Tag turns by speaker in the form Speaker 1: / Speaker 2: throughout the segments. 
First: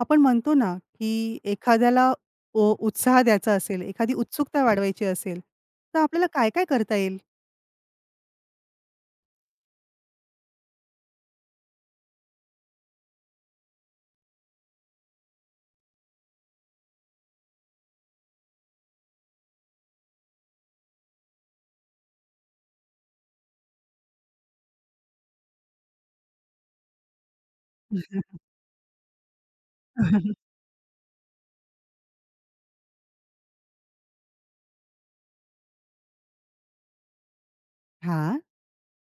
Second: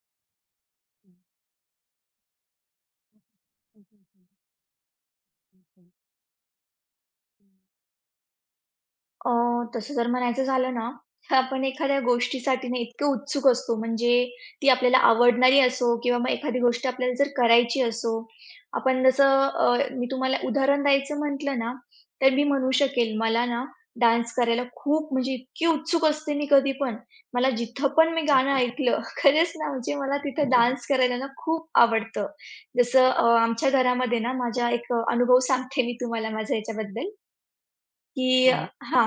Speaker 1: आपण म्हणतो ना, की एखाद्याला उत्साह द्यायचा असेल, एखादी उत्सुकता वाढवायची असेल, तर आपल्याला काय-काय करता येईल?
Speaker 2: अ, तसं जर म्हणायचं झालं ना, तर आपण एखाद्या गोष्टीसाठी ना इतके उत्सुक असतो, म्हणजे ती आपल्याला आवडणारी असो किंवा मग एखादी गोष्ट आपल्याला जर करायची असो, आपण जसं मी तुम्हाला उदाहरण द्यायचं म्हटलं ना, तर मी म्हणू शकेल मला ना डान्स करायला खूप म्हणजे इतकी उत्सुक असते मी कधी पण. मला जिथं पण मी गाणं ऐकलं, खरंच ना म्हणजे मला तिथं डान्स करायला ना खूप आवडतं. जसं आमच्या घरामध्ये ना माझा एक अनुभव सांगते मी तुम्हाला माझ्या ह्याच्याबद्दल.
Speaker 1: हां.
Speaker 2: की हां.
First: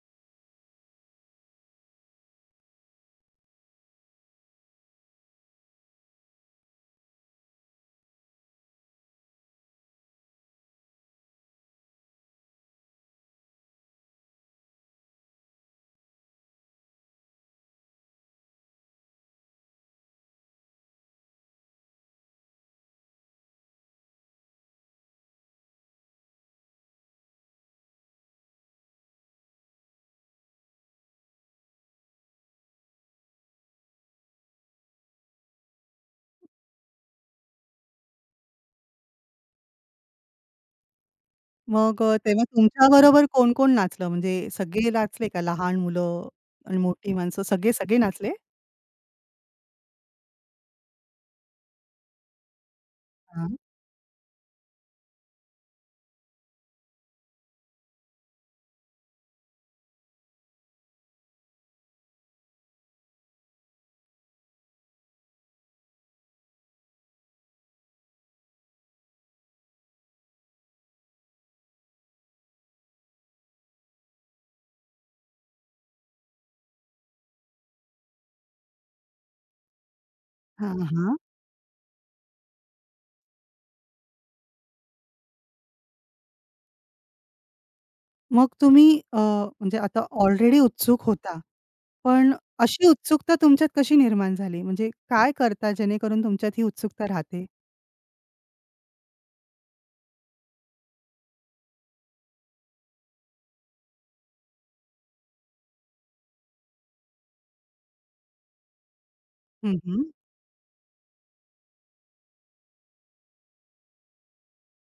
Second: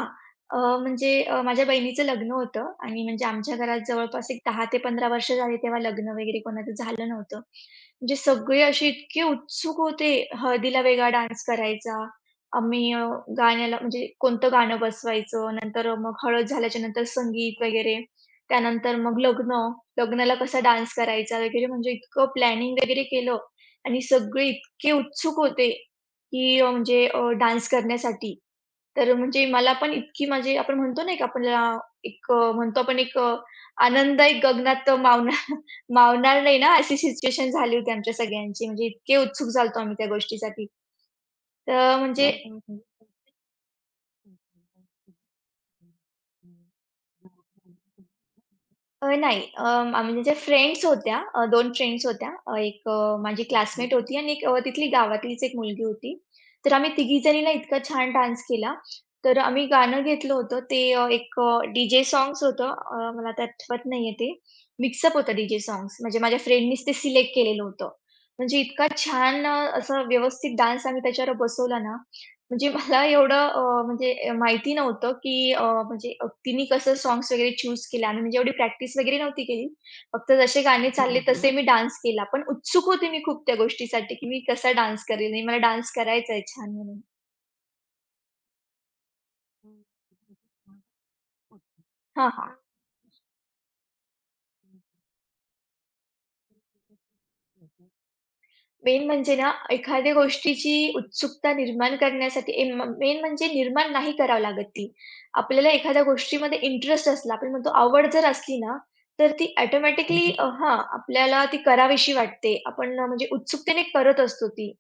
Speaker 2: म्हणजे माझ्या बहिणीचं लग्न होतं आणि म्हणजे आमच्या घरात जवळपास एक 10 ते 15 वर्ष झाली तेव्हा लग्न वगैरे कोणाचं झालं नव्हतं. म्हणजे सगळे असे इतके उत्सुक होते, हळदीला वेगळा डान्स करायचा. आम्ही गाण्याला म्हणजे कोणतं गाणं बसवायचं, नंतर मग हळद झाल्याच्या नंतर संगीत वगैरे, त्यानंतर मग लग्न, लग्नाला कसा डान्स करायचा वगैरे म्हणजे इतकं प्लॅनिंग वगैरे केलं आणि सगळे इतके उत्सुक होते, की म्हणजे डान्स करण्यासाठी. तर म्हणजे मला पण इतकी म्हणजे आपण म्हणतो नाही का आपल्याला एक म्हणतो आपण एक आनंद एक गगनात मावणार मावणार नाही ना, अशी सिच्युएशन झाली होती आमच्या सगळ्यांची. म्हणजे इतके उत्सुक झालो होतो आम्ही त्या गोष्टीसाठी. तर
Speaker 1: मग
Speaker 2: म्हणजे
Speaker 1: तेव्हा
Speaker 2: हं, हं.
Speaker 1: तुमच्याबरोबर कोण-कोण नाचलं? म्हणजे सगळे नाचले का? लहान मुलं आणि मोठी माणसं सगळे-सगळे नाचले?
Speaker 2: नाही. आम्ही म्हणजे फ्रेंड्स होत्या. 2 फ्रेंड्स होत्या. एक माझी
Speaker 1: हां,
Speaker 2: क्लासमेट होती आणि एक तिथली गावातलीच एक मुलगी होती. तर आम्ही तिघी जणी ना इतका छान डान्स केला. तर आम्ही गाणं घेतलं होतं ते एक डी होतं. मला आता आठवत नाहीये ते. मिक्सअप होतं डी-जे सॉंग्स, म्हणजे माझ्या फ्रेंडनीच ते सिलेक्ट केलेलं होतं. म्हणजे इतका छान असा व्यवस्थित डान्स आम्ही त्याच्यावर बसवला ना, म्हणजे मला एवढं म्हणजे माहिती नव्हतं, की म्हणजे तिने कसं सॉन्ग्स वगैरे चूज केले. आम्ही म्हणजे एवढी प्रॅक्टिस वगैरे नव्हती केली. फक्त जसे
Speaker 1: हां,
Speaker 2: गाणे
Speaker 1: हां.
Speaker 2: चालले तसे मी डान्स केला. पण उत्सुक होते मी खूप त्या गोष्टीसाठी, की मी कसा डान्स करेल आणि मला डान्स करायचा आहे छान म्हणून.
Speaker 1: मग तुम्ही म्हणजे आता ऑलरेडी उत्सुक होता,
Speaker 2: हां,
Speaker 1: पण
Speaker 2: हां.
Speaker 1: अशी उत्सुकता तुमच्यात कशी निर्माण झाली? म्हणजे काय करता जेणेकरून तुमच्यात ही उत्सुकता राहते?
Speaker 2: मेन म्हणजे ना, एखाद्या गोष्टीची उत्सुकता निर्माण करण्यासाठी ए म मेन म्हणजे निर्माण नाही करावी लागत ती. आपल्याला एखाद्या गोष्टीमध्ये इंटरेस्ट असला, आपण म्हणतो आवड जर असली ना, तर ती
Speaker 1: हं,
Speaker 2: ऑटोमॅटिकली अ, आपल्याला ती करावीशी वाटते. आपण म्हणजे उत्सुकतेने करत असतो ती.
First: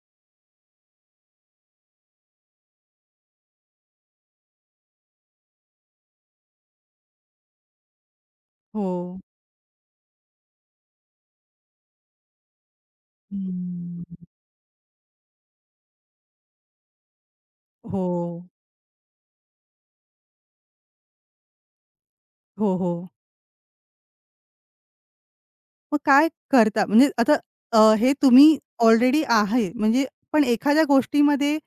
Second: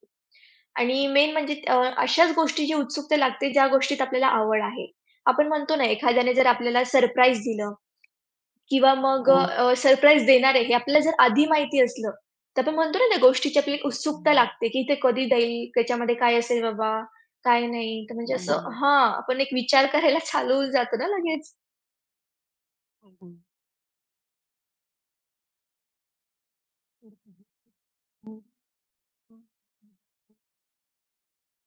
Speaker 2: आणि मेन म्हणजे अशाच गोष्टीची उत्सुकता लागते, ज्या गोष्टीत आपल्याला आवड आहे. आपण म्हणतो ना, एखाद्याने जर आपल्याला सरप्राईज दिलं किंवा
Speaker 1: हो.
Speaker 2: मग हो. सरप्राईज देणार आहे हे आपल्याला जर आधी माहिती असलं, तर आपण म्हणतो ना त्या गोष्टीची आपली एक
Speaker 1: हम्म.
Speaker 2: उत्सुकता लागते, की ते कधी देईल, त्याच्यामध्ये काय असेल बाबा, काय नाही.
Speaker 1: हो.
Speaker 2: तर म्हणजे असं हं. हां, आपण एक विचार करायला चालू जातो ना लगेच.
Speaker 1: हो, हो. मग काय करता? म्हणजे आता हे तुम्ही ऑलरेडी आहे म्हणजे पण एखाद्या गोष्टीमध्ये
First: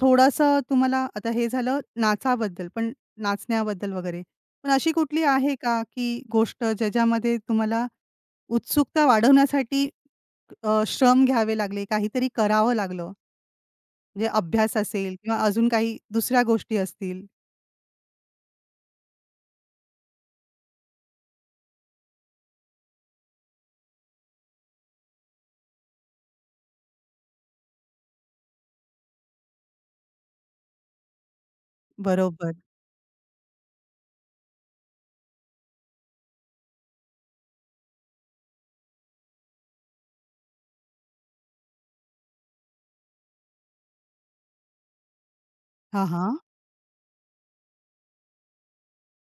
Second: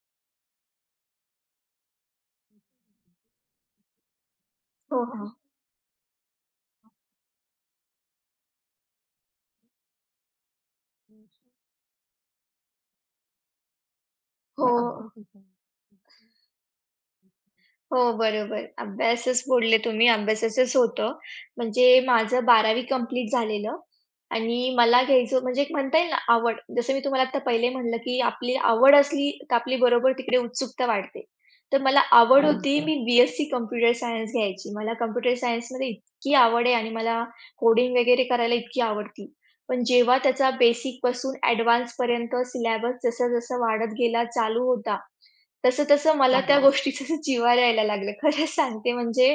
Speaker 1: थोडंसं तुम्हाला आता हे झालं नाचाबद्दल, पण नाचण्याबद्दल वगैरे. पण अशी
Speaker 2: हो,
Speaker 1: कुठली
Speaker 2: हो.
Speaker 1: आहे का, की गोष्ट ज्याच्यामध्ये तुम्हाला उत्सुकता वाढवण्यासाठी श्रम घ्यावे लागले, काहीतरी करावं लागलं? म्हणजे
Speaker 2: हो,
Speaker 1: अभ्यास असेल किंवा अजून काही दुसऱ्या गोष्टी असतील.
Speaker 2: हो, बरोबर. अभ्यासच बोलले तुम्ही, अभ्यासाचंच होतं. म्हणजे माझं 12वी कंप्लीट झालेलं आणि मला घ्यायचं म्हणजे एक म्हणता येईल ना आवड. जसं मी तुम्हाला आता पहिले म्हटलं, की आपली आवड असली तर आपली बरोबर तिकडे उत्सुकता वाढते. तर मला आवड
Speaker 1: बरोबर.
Speaker 2: होती, मी बी-एससी कॉम्प्युटर सायन्स घ्यायची. मला कॉम्प्युटर सायन्समध्ये इतकी आवड आहे आणि मला कोडिंग वगैरे करायला इतकी आवडती. पण जेव्हा त्याचा बेसिकपासून ॲडवान्सपर्यंत सिलॅबस जसा-जसा वाढत गेला, चालू होता
Speaker 1: हां,
Speaker 2: तसं-तसं
Speaker 1: हां.
Speaker 2: मला त्या गोष्टीचं जिव्हार यायला लागलं. खरं सांगते म्हणजे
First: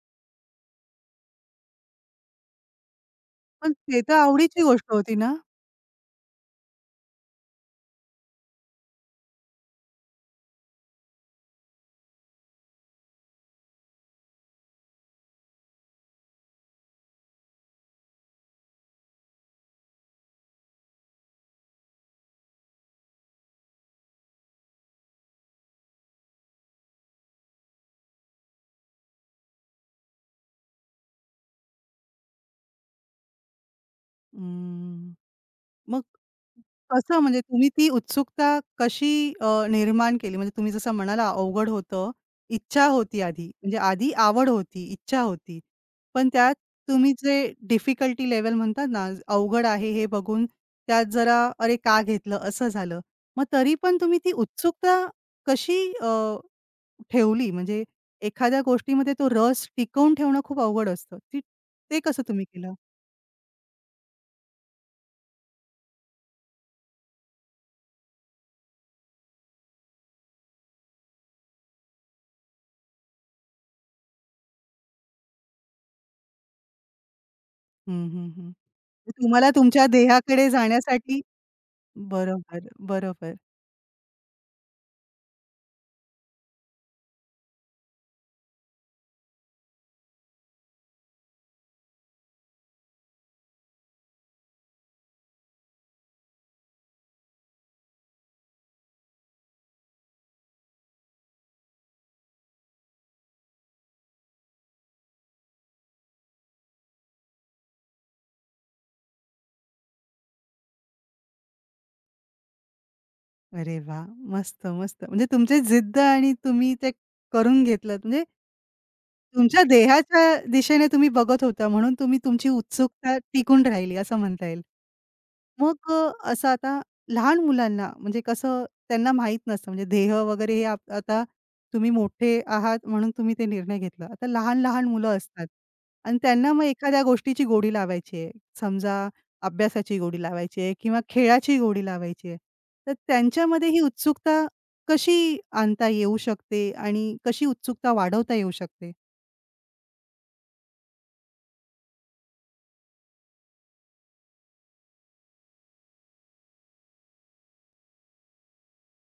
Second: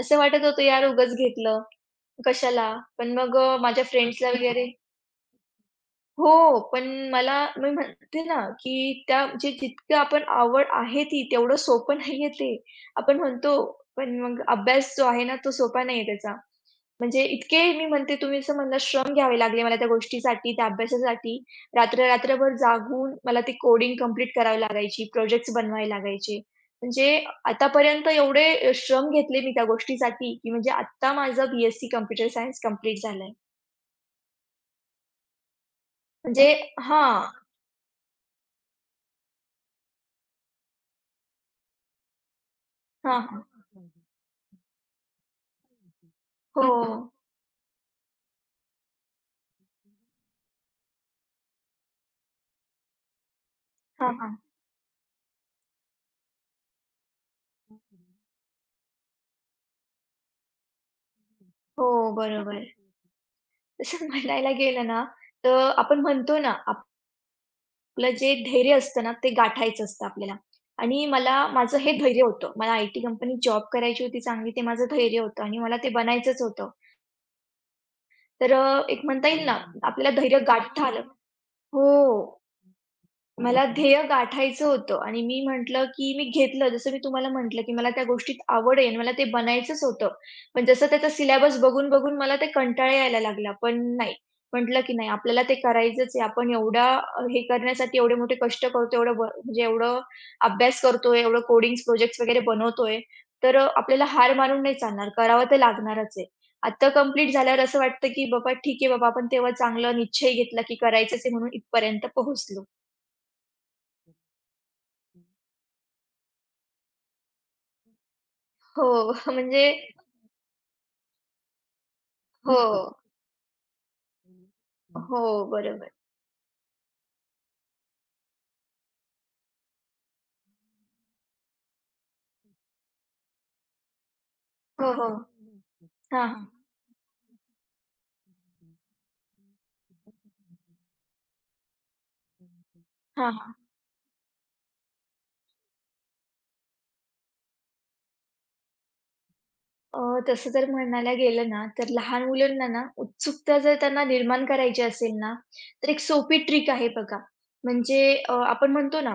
Speaker 2: असं वाटत होतं यार उगाच घेतलं. कशाला? पण मग
Speaker 1: पण
Speaker 2: माझ्या
Speaker 1: ते तर
Speaker 2: फ्रेंड्सला
Speaker 1: आवडीची
Speaker 2: वगैरे
Speaker 1: गोष्ट होती ना?
Speaker 2: हो, पण मला मी म्हणते ना, की त्या जे जितकं आपण आवड आहे ती तेवढं सोपं नाहीये ते. आपण म्हणतो, पण मग अभ्यास जो आहे ना, तो सोपा नाहीये त्याचा. म्हणजे इतके मी म्हणते तुम्ही जसं म्हणला श्रम घ्यावे लागले मला त्या गोष्टीसाठी, त्या अभ्यासासाठी. रात्र-रात्रभर जागून मला ती कोडिंग कंप्लीट करावी लागायची, प्रोजेक्ट्स बनवावे लागायचे. म्हणजे आतापर्यंत एवढे श्रम घेतले मी त्या गोष्टीसाठी, की म्हणजे आत्ता माझं बी-एससी कम्प्युटर सायन्स कंप्लीट झालंय.
Speaker 1: हं. मग
Speaker 2: म्हणजे
Speaker 1: कसं
Speaker 2: हां,
Speaker 1: म्हणजे तुम्ही ती उत्सुकता कशी निर्माण केली? म्हणजे तुम्ही जसं म्हणाला अवघड होतं, इच्छा होती
Speaker 2: हां,
Speaker 1: आधी. म्हणजे आधी आवड होती, इच्छा होती. पण त्यात
Speaker 2: हो.
Speaker 1: तुम्ही जे डिफिकल्टी लेवल म्हणतात ना, अवघड आहे हे बघून त्यात जरा "अरे का घेतलं?" असं झालं. मग तरी पण
Speaker 2: हां,
Speaker 1: तुम्ही ती
Speaker 2: हां.
Speaker 1: उत्सुकता कशी ठेवली? म्हणजे एखाद्या गोष्टीमध्ये तो रस टिकवून ठेवणं खूप अवघड असतं. ती
Speaker 2: हो,
Speaker 1: ते कसं तुम्ही
Speaker 2: बरोबर.
Speaker 1: केलं?
Speaker 2: तसं म्हणायला गेलं ना, तर आपण म्हणतो ना, आपलं जे धैर्य असतं ना, ते गाठायचं असतं आपल्याला. आणि मला माझं हे धैर्य होतं. मला आयटी कंपनीत जॉब करायची होती चांगली, ते माझं धैर्य होतं आणि मला ते बनायचंच होतं.
Speaker 1: हं, हं, हं.
Speaker 2: तर एक म्हणता येईल
Speaker 1: तुम्हाला
Speaker 2: ना,
Speaker 1: तुमच्या
Speaker 2: आपल्याला धैर्य
Speaker 1: ध्येयाकडे
Speaker 2: गाठता आलं.
Speaker 1: जाण्यासाठी
Speaker 2: हो.
Speaker 1: बरोबर, बरोबर.
Speaker 2: मला ध्येय गाठायचं होतं आणि मी म्हटलं, की मी घेतलं. जसं मी तुम्हाला म्हटलं, की मला त्या गोष्टीत आवड आहे आणि मला ते बनायचंच होतं. पण जसं त्याचा सिलेबस बघून-बघून मला ते कंटाळा यायला लागला. पण नाही, म्हटलं, की नाही आपल्याला ते करायचंच आहे. आपण एवढा हे करण्यासाठी एवढे मोठे कष्ट करतो, एवढं म्हणजे एवढं अभ्यास करतोय, एवढं कोडिंग्स प्रोजेक्ट्स वगैरे बनवतोय. तर आपल्याला हार मानून नाही चालणार. करावं तर लागणारच आहे. आता कंप्लीट झाल्यावर असं वाटतं, की बाबा ठीक आहे बाबा आपण तेव्हा चांगला निश्चय घेतला, की करायचंच आहे म्हणून इथपर्यंत पोहोचलो.
Speaker 1: अरे वाह! मस्त, मस्त. म्हणजे तुमची जिद्द आणि तुम्ही ते करून घेतलत. म्हणजे
Speaker 2: हो,
Speaker 1: तुमच्या
Speaker 2: म्हणजे
Speaker 1: देहाच्या दिशेने तुम्ही बघत होता म्हणून तुम्ही तुमची उत्सुकता टिकून राहिली असं म्हणता येईल.
Speaker 2: हो,
Speaker 1: मग
Speaker 2: बरोबर.
Speaker 1: असं आता लहान मुलांना म्हणजे कसं त्यांना माहीत नसतं म्हणजे देह वगैरे हे आता तुम्ही मोठे आहात म्हणून तुम्ही ते निर्णय घेतला. आता लहान-लहान
Speaker 2: हो, हो.
Speaker 1: मुलं असतात आणि
Speaker 2: हां, हां.
Speaker 1: त्यांना मग एखाद्या गोष्टीची गोडी लावायची आहे. समजा अभ्यासाची गोडी लावायची आहे किंवा खेळाची गोडी लावायची आहे. तर
Speaker 2: हां, हां.
Speaker 1: त्यांच्यामध्ये ही उत्सुकता कशी आणता येऊ शकते आणि कशी उत्सुकता वाढवता येऊ शकते?
Speaker 2: तसं जर म्हणायला गेलं ना, तर लहान मुलांना ना, उत्सुकता जर त्यांना निर्माण करायची असेल ना, तर एक सोपी ट्रिक आहे बघा. म्हणजे आपण म्हणतो ना,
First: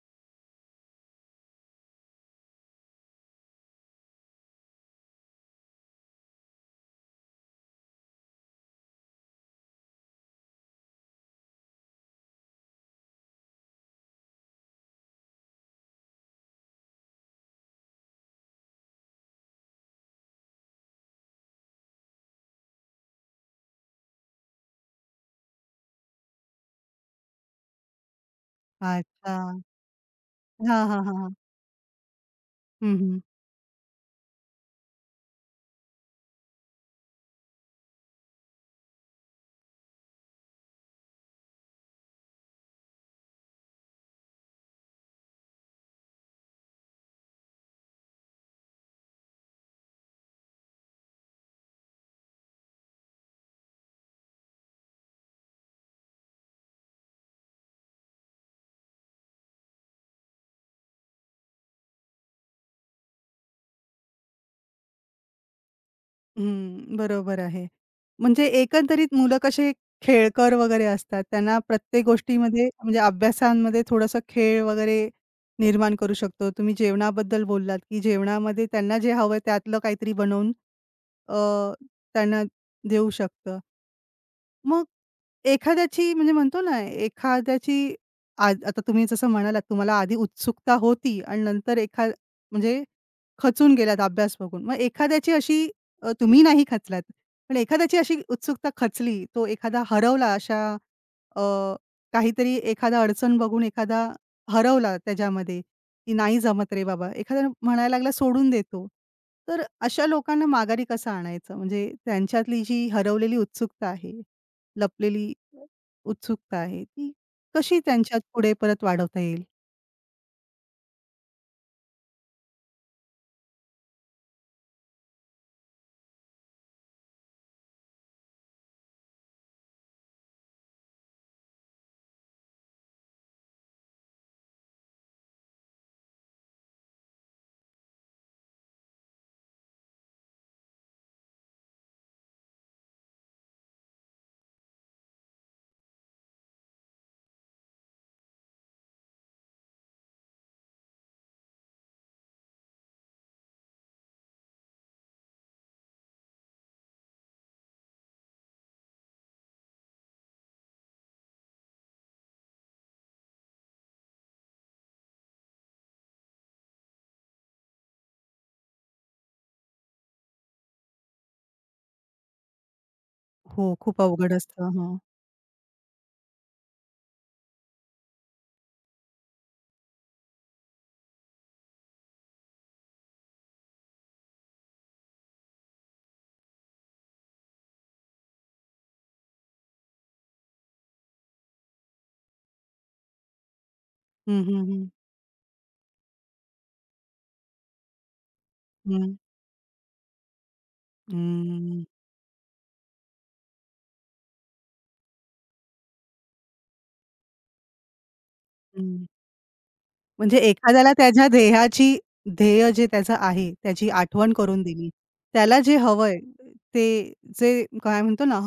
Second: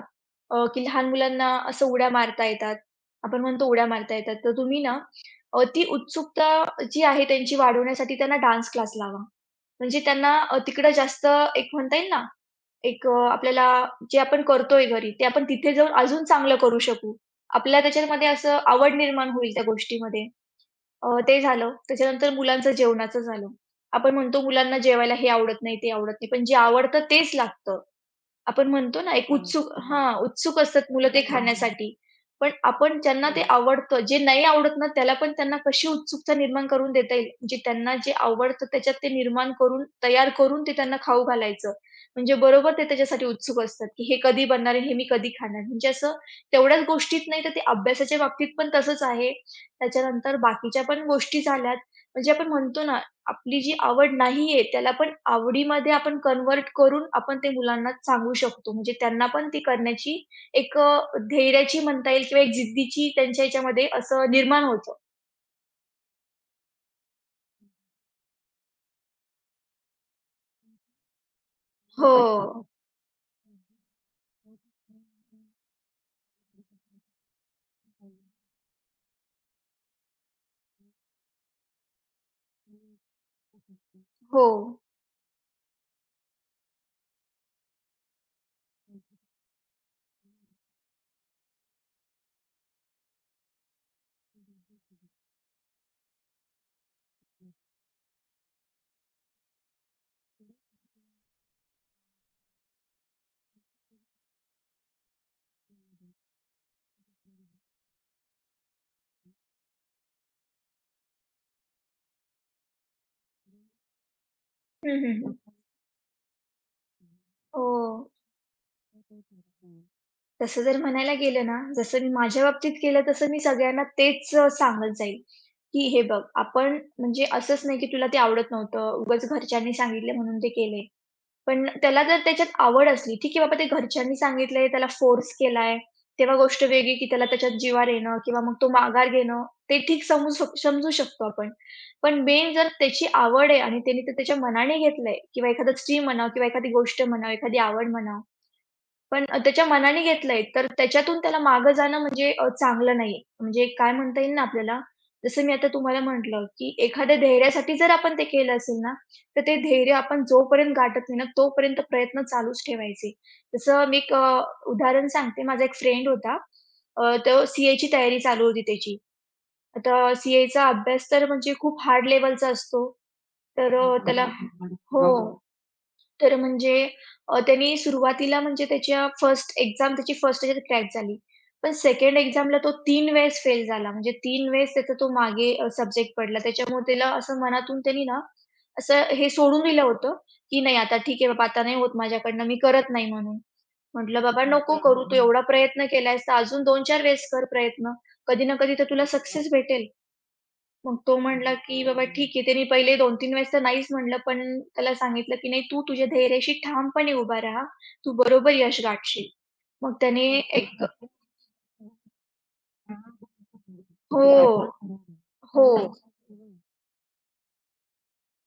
Speaker 2: की लहान मुलांना असं उड्या मारता येतात. आपण म्हणतो उड्या मारता येतात. तर तुम्ही ना, ती उत्सुकता जी आहे त्यांची वाढवण्यासाठी त्यांना डान्स क्लास लावा. म्हणजे त्यांना तिकडं जास्त एक म्हणता येईल ना एक आपल्याला जे आपण करतोय घरी, ते आपण तिथे जाऊन अजून चांगलं करू शकू. आपल्याला त्याच्यामध्ये असं आवड निर्माण होईल त्या गोष्टीमध्ये. ते झालं. त्याच्यानंतर मुलांचं जेवणाचं झालं. आपण म्हणतो मुलांना जेवायला हे आवडत नाही, ते आवडत नाही, पण जे आवडतं तेच लागतं. आपण म्हणतो ना एक
Speaker 1: अच्छा.
Speaker 2: उत्सुक हां, उत्सुक
Speaker 1: हां,
Speaker 2: असतात
Speaker 1: हां,
Speaker 2: मुलं
Speaker 1: हां,
Speaker 2: ते
Speaker 1: हां.
Speaker 2: खाण्यासाठी. पण आपण
Speaker 1: हं,
Speaker 2: ज्यांना ते आवडतं, जे नाही आवडत ना, त्याला पण त्यांना कशी उत्सुकता निर्माण करून देता येईल, म्हणजे त्यांना जे आवडतं त्याच्यात ते निर्माण करून, तयार करून ते त्यांना खाऊ घालायचं. म्हणजे बरोबर ते त्याच्यासाठी उत्सुक असतात, की हे कधी बनणार आहे, हे मी कधी खाणार. म्हणजे असं तेवढ्याच गोष्टीत नाही तर ते अभ्यासाच्या बाबतीत पण तसंच आहे. त्याच्यानंतर बाकीच्या पण गोष्टी झाल्यात, म्हणजे आपण म्हणतो ना आपली जी आवड नाहीये, त्याला पण आवडीमध्ये आपण कन्व्हर्ट करून आपण ते मुलांना सांगू शकतो. म्हणजे त्यांना पण ती करण्याची एक धैर्याची म्हणता येईल किंवा एक जिद्दीची त्यांच्या ह्याच्यामध्ये असं निर्माण होतं.
Speaker 1: हं, बरोबर आहे. म्हणजे एकंदरीत मुलं कसे खेळकर वगैरे असतात. त्यांना प्रत्येक
Speaker 2: हो,
Speaker 1: गोष्टीमध्ये म्हणजे अभ्यासामध्ये थोडासा खेळ वगैरे निर्माण करू शकतो. तुम्ही जेवणाबद्दल बोललात, की जेवणामध्ये त्यांना जे हवं आहे त्यातलं काहीतरी बनवून अ, त्यांना देऊ शकतं.
Speaker 2: हो.
Speaker 1: मग एखाद्याची म्हणजे म्हणतो ना, एखाद्याची आज आता तुम्ही जसं म्हणालात तुम्हाला आधी उत्सुकता होती आणि नंतर म्हणजे खचून गेलात अभ्यास बघून. मग एखाद्याची अशी तुम्ही नाही खचलात, पण एखाद्याची अशी उत्सुकता खचली, तो एखादा हरवला अशा अ, काहीतरी एखादा अडचण बघून एखादा हरवला त्याच्यामध्ये, की नाही जमत रे बाबा. एखादा म्हणायला लागला सोडून देतो. तर अशा लोकांना माघारी कसं आणायचं? म्हणजे त्यांच्यातली जी हरवलेली उत्सुकता आहे,
Speaker 2: हं, हं,
Speaker 1: लपलेली
Speaker 2: हं.
Speaker 1: उत्सुकता आहे, ती
Speaker 2: हो.
Speaker 1: कशी त्यांच्यात पुढे परत वाढवता येईल?
Speaker 2: तसं जर म्हणायला गेलं ना, जसं मी माझ्या बाबतीत केलं तसं मी सगळ्यांना तेच सांगत जाईल, की "हे बघ आपण म्हणजे असंच नाही की तुला ते आवडत नव्हतं, उगाच घरच्यांनी सांगितले म्हणून ते केले. पण त्याला जर त्याच्यात आवड असली, ठीक आहे बाबा ते घरच्यांनी सांगितलंय, त्याला फोर्स केलाय, तेव्हा गोष्ट वेगळी, की त्याला त्याच्यात जिव्हार येणं किंवा मग तो माघार घेणं, ते ठीक समजू शकतो आपण. पण मेन जर त्याची आवड आहे आणि त्याने ते त्याच्या मनाने घेतलंय किंवा एखादं स्ट्रीम म्हणा किंवा एखादी गोष्ट म्हणा, एखादी आवड म्हणा, पण त्याच्या मनाने घेतलंय, तर त्याच्यातून त्याला मागं जाणं म्हणजे चांगलं नाहीये. म्हणजे काय म्हणता येईल ना आपल्याला, जसं मी आता तुम्हाला म्हटलं, की एखाद्या धैर्यासाठी जर आपण ते केलं असेल ना, तर ते धैर्य आपण जोपर्यंत गाठत नाही ना, तोपर्यंत प्रयत्न चालूच ठेवायचे. जसं मी एक उदाहरण सांगते. माझा एक फ्रेंड होता. तो सी-एची तयारी चालू होती त्याची. आता सी-एचा अभ्यास तर म्हणजे खूप हार्ड लेव्हलचा असतो.
Speaker 1: हो,
Speaker 2: तर
Speaker 1: खूप
Speaker 2: त्याला
Speaker 1: अवघड असतं. हं.
Speaker 2: हो. तर म्हणजे त्यानी सुरुवातीला म्हणजे त्याच्या फर्स्ट एक्झाम त्याची फर्स्ट ह्याच्यात क्रॅक झाली. पण सेकंड एक्झामला तो 3 वेळेस फेल झाला. म्हणजे 3 वेळेस त्याचा तो मागे सब्जेक्ट पडला. त्याच्यामुळे त्याला असं मनातून त्यानी ना, असं हे सोडून दिलं होतं, की नाही आता ठीक आहे बाबा, आता नाही होत माझ्याकडनं, मी करत नाही म्हणून. म्हटलं,
Speaker 1: हं,
Speaker 2: "बाबा
Speaker 1: हं,
Speaker 2: नको
Speaker 1: हं.
Speaker 2: करू, तू एवढा प्रयत्न केलायस तर अजून 2-4 वेळेस कर प्रयत्न. कधी ना कधी तर तुला
Speaker 1: हं.
Speaker 2: सक्सेस भेटेल." मग तो म्हटला,
Speaker 1: हम्म,
Speaker 2: की "बाबा ठीक आहे." त्याने पहिले 2 तीन वेळेस तर नाहीच म्हटलं, पण त्याला सांगितलं, की "नाही, तू तुझ्या धैर्याशी ठामपणे उभा राहा. तू बरोबर यश
Speaker 1: हं.
Speaker 2: गाठशील." मग त्याने
Speaker 1: म्हणजे
Speaker 2: एक
Speaker 1: एखाद्याला त्याच्या ध्येयाची ध्येय जे त्याचं आहे, त्याची आठवण करून दिली.
Speaker 2: हो.
Speaker 1: त्याला
Speaker 2: हो.
Speaker 1: जे हवंय ते जे काय म्हणतो ना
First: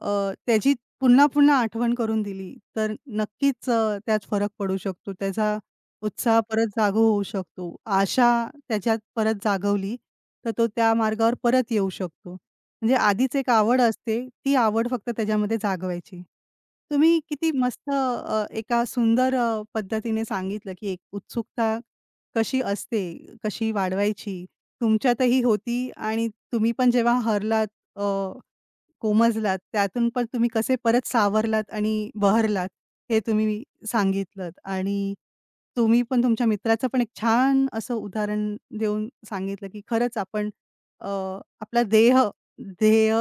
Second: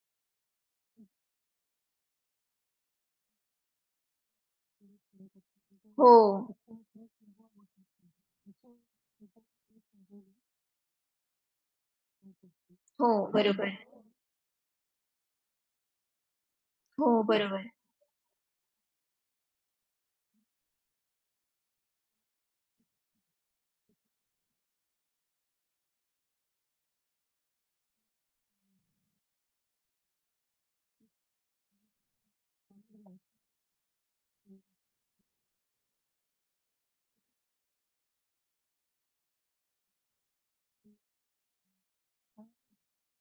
Speaker 1: अ, त्याची पुन्हा-पुन्हा आठवण करून दिली, तर नक्कीच त्यात फरक पडू शकतो. त्याचा
Speaker 2: हो.
Speaker 1: उत्साह परत जागा होऊ शकतो. आशा त्याच्यात परत जागवली, तर तो त्या मार्गावर परत येऊ शकतो. म्हणजे
Speaker 2: हो,
Speaker 1: आधीच एक
Speaker 2: बरोबर.
Speaker 1: आवड असते, ती आवड फक्त त्याच्यामध्ये जागवायची.
Speaker 2: हो,
Speaker 1: तुम्ही किती
Speaker 2: बरोबर.
Speaker 1: मस्त एका सुंदर पद्धतीने सांगितलं, की एक उत्सुकता कशी असते, कशी वाढवायची. तुमच्यातही होती आणि तुम्ही पण जेव्हा हरलात अ कोमजलात. त्यातून पण तुम्ही कसे परत सावरलात आणि बहरलात, हे तुम्ही सांगितलत आणि तुम्ही पण तुमच्या मित्राचं पण एक छान असं उदाहरण देऊन सांगितलं, की खरंच आपण अ, आपला देह ध्येय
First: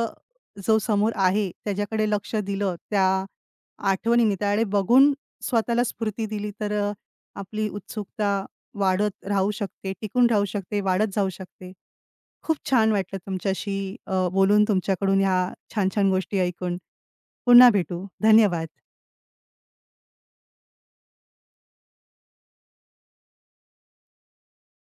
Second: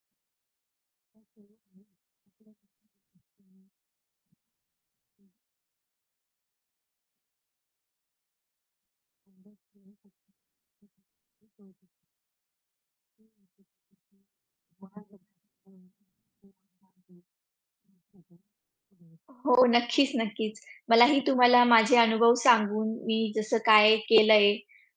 Speaker 1: जो समोर आहे, त्याच्याकडे लक्ष दिलं, त्या आठवणीने, त्याकडे बघून स्वतःला स्फूर्ती दिली, तर आपली उत्सुकता वाढत राहू शकते, टिकून राहू शकते, वाढत जाऊ शकते. खूप छान वाटलं तुमच्याशी बोलून तुमच्याकडून ह्या छान-छान गोष्टी ऐकून. पुन्हा भेटू. धन्यवाद.
Speaker 2: हो, नक्कीच, नक्कीच. मलाही तुम्हाला माझे अनुभव सांगून मी जसं काय केलंय,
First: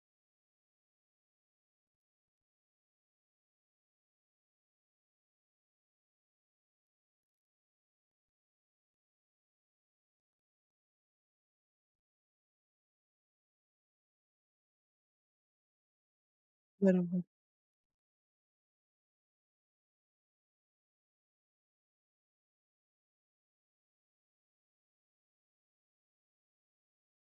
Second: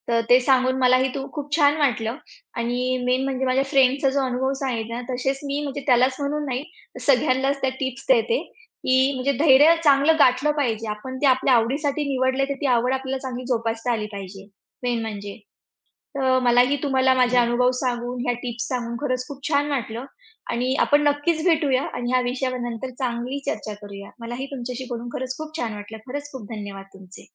Speaker 2: तर ते सांगून मलाही तू खूप छान वाटलं आणि मेन म्हणजे माझ्या फ्रेंडचा जो अनुभव सांगितला ना, तसेच मी म्हणजे त्यालाच म्हणून नाही, तर सगळ्यांनाच त्या टिप्स देते, की म्हणजे धैर्य चांगलं गाठलं पाहिजे. आपण ते आपल्या आवडीसाठी निवडले, तर ती आवड आपल्याला चांगली जोपासता आली पाहिजे, मेन म्हणजे. तर मलाही तुम्हाला
Speaker 1: बरोबर.
Speaker 2: माझे अनुभव सांगून, ह्या टिप्स सांगून खरंच खूप छान वाटलं आणि आपण नक्कीच भेटूया आणि ह्या विषयावर नंतर चांगली चर्चा करूया. मलाही तुमच्याशी बोलून खरंच खूप छान वाटलं. खरंच खूप धन्यवाद तुमचे.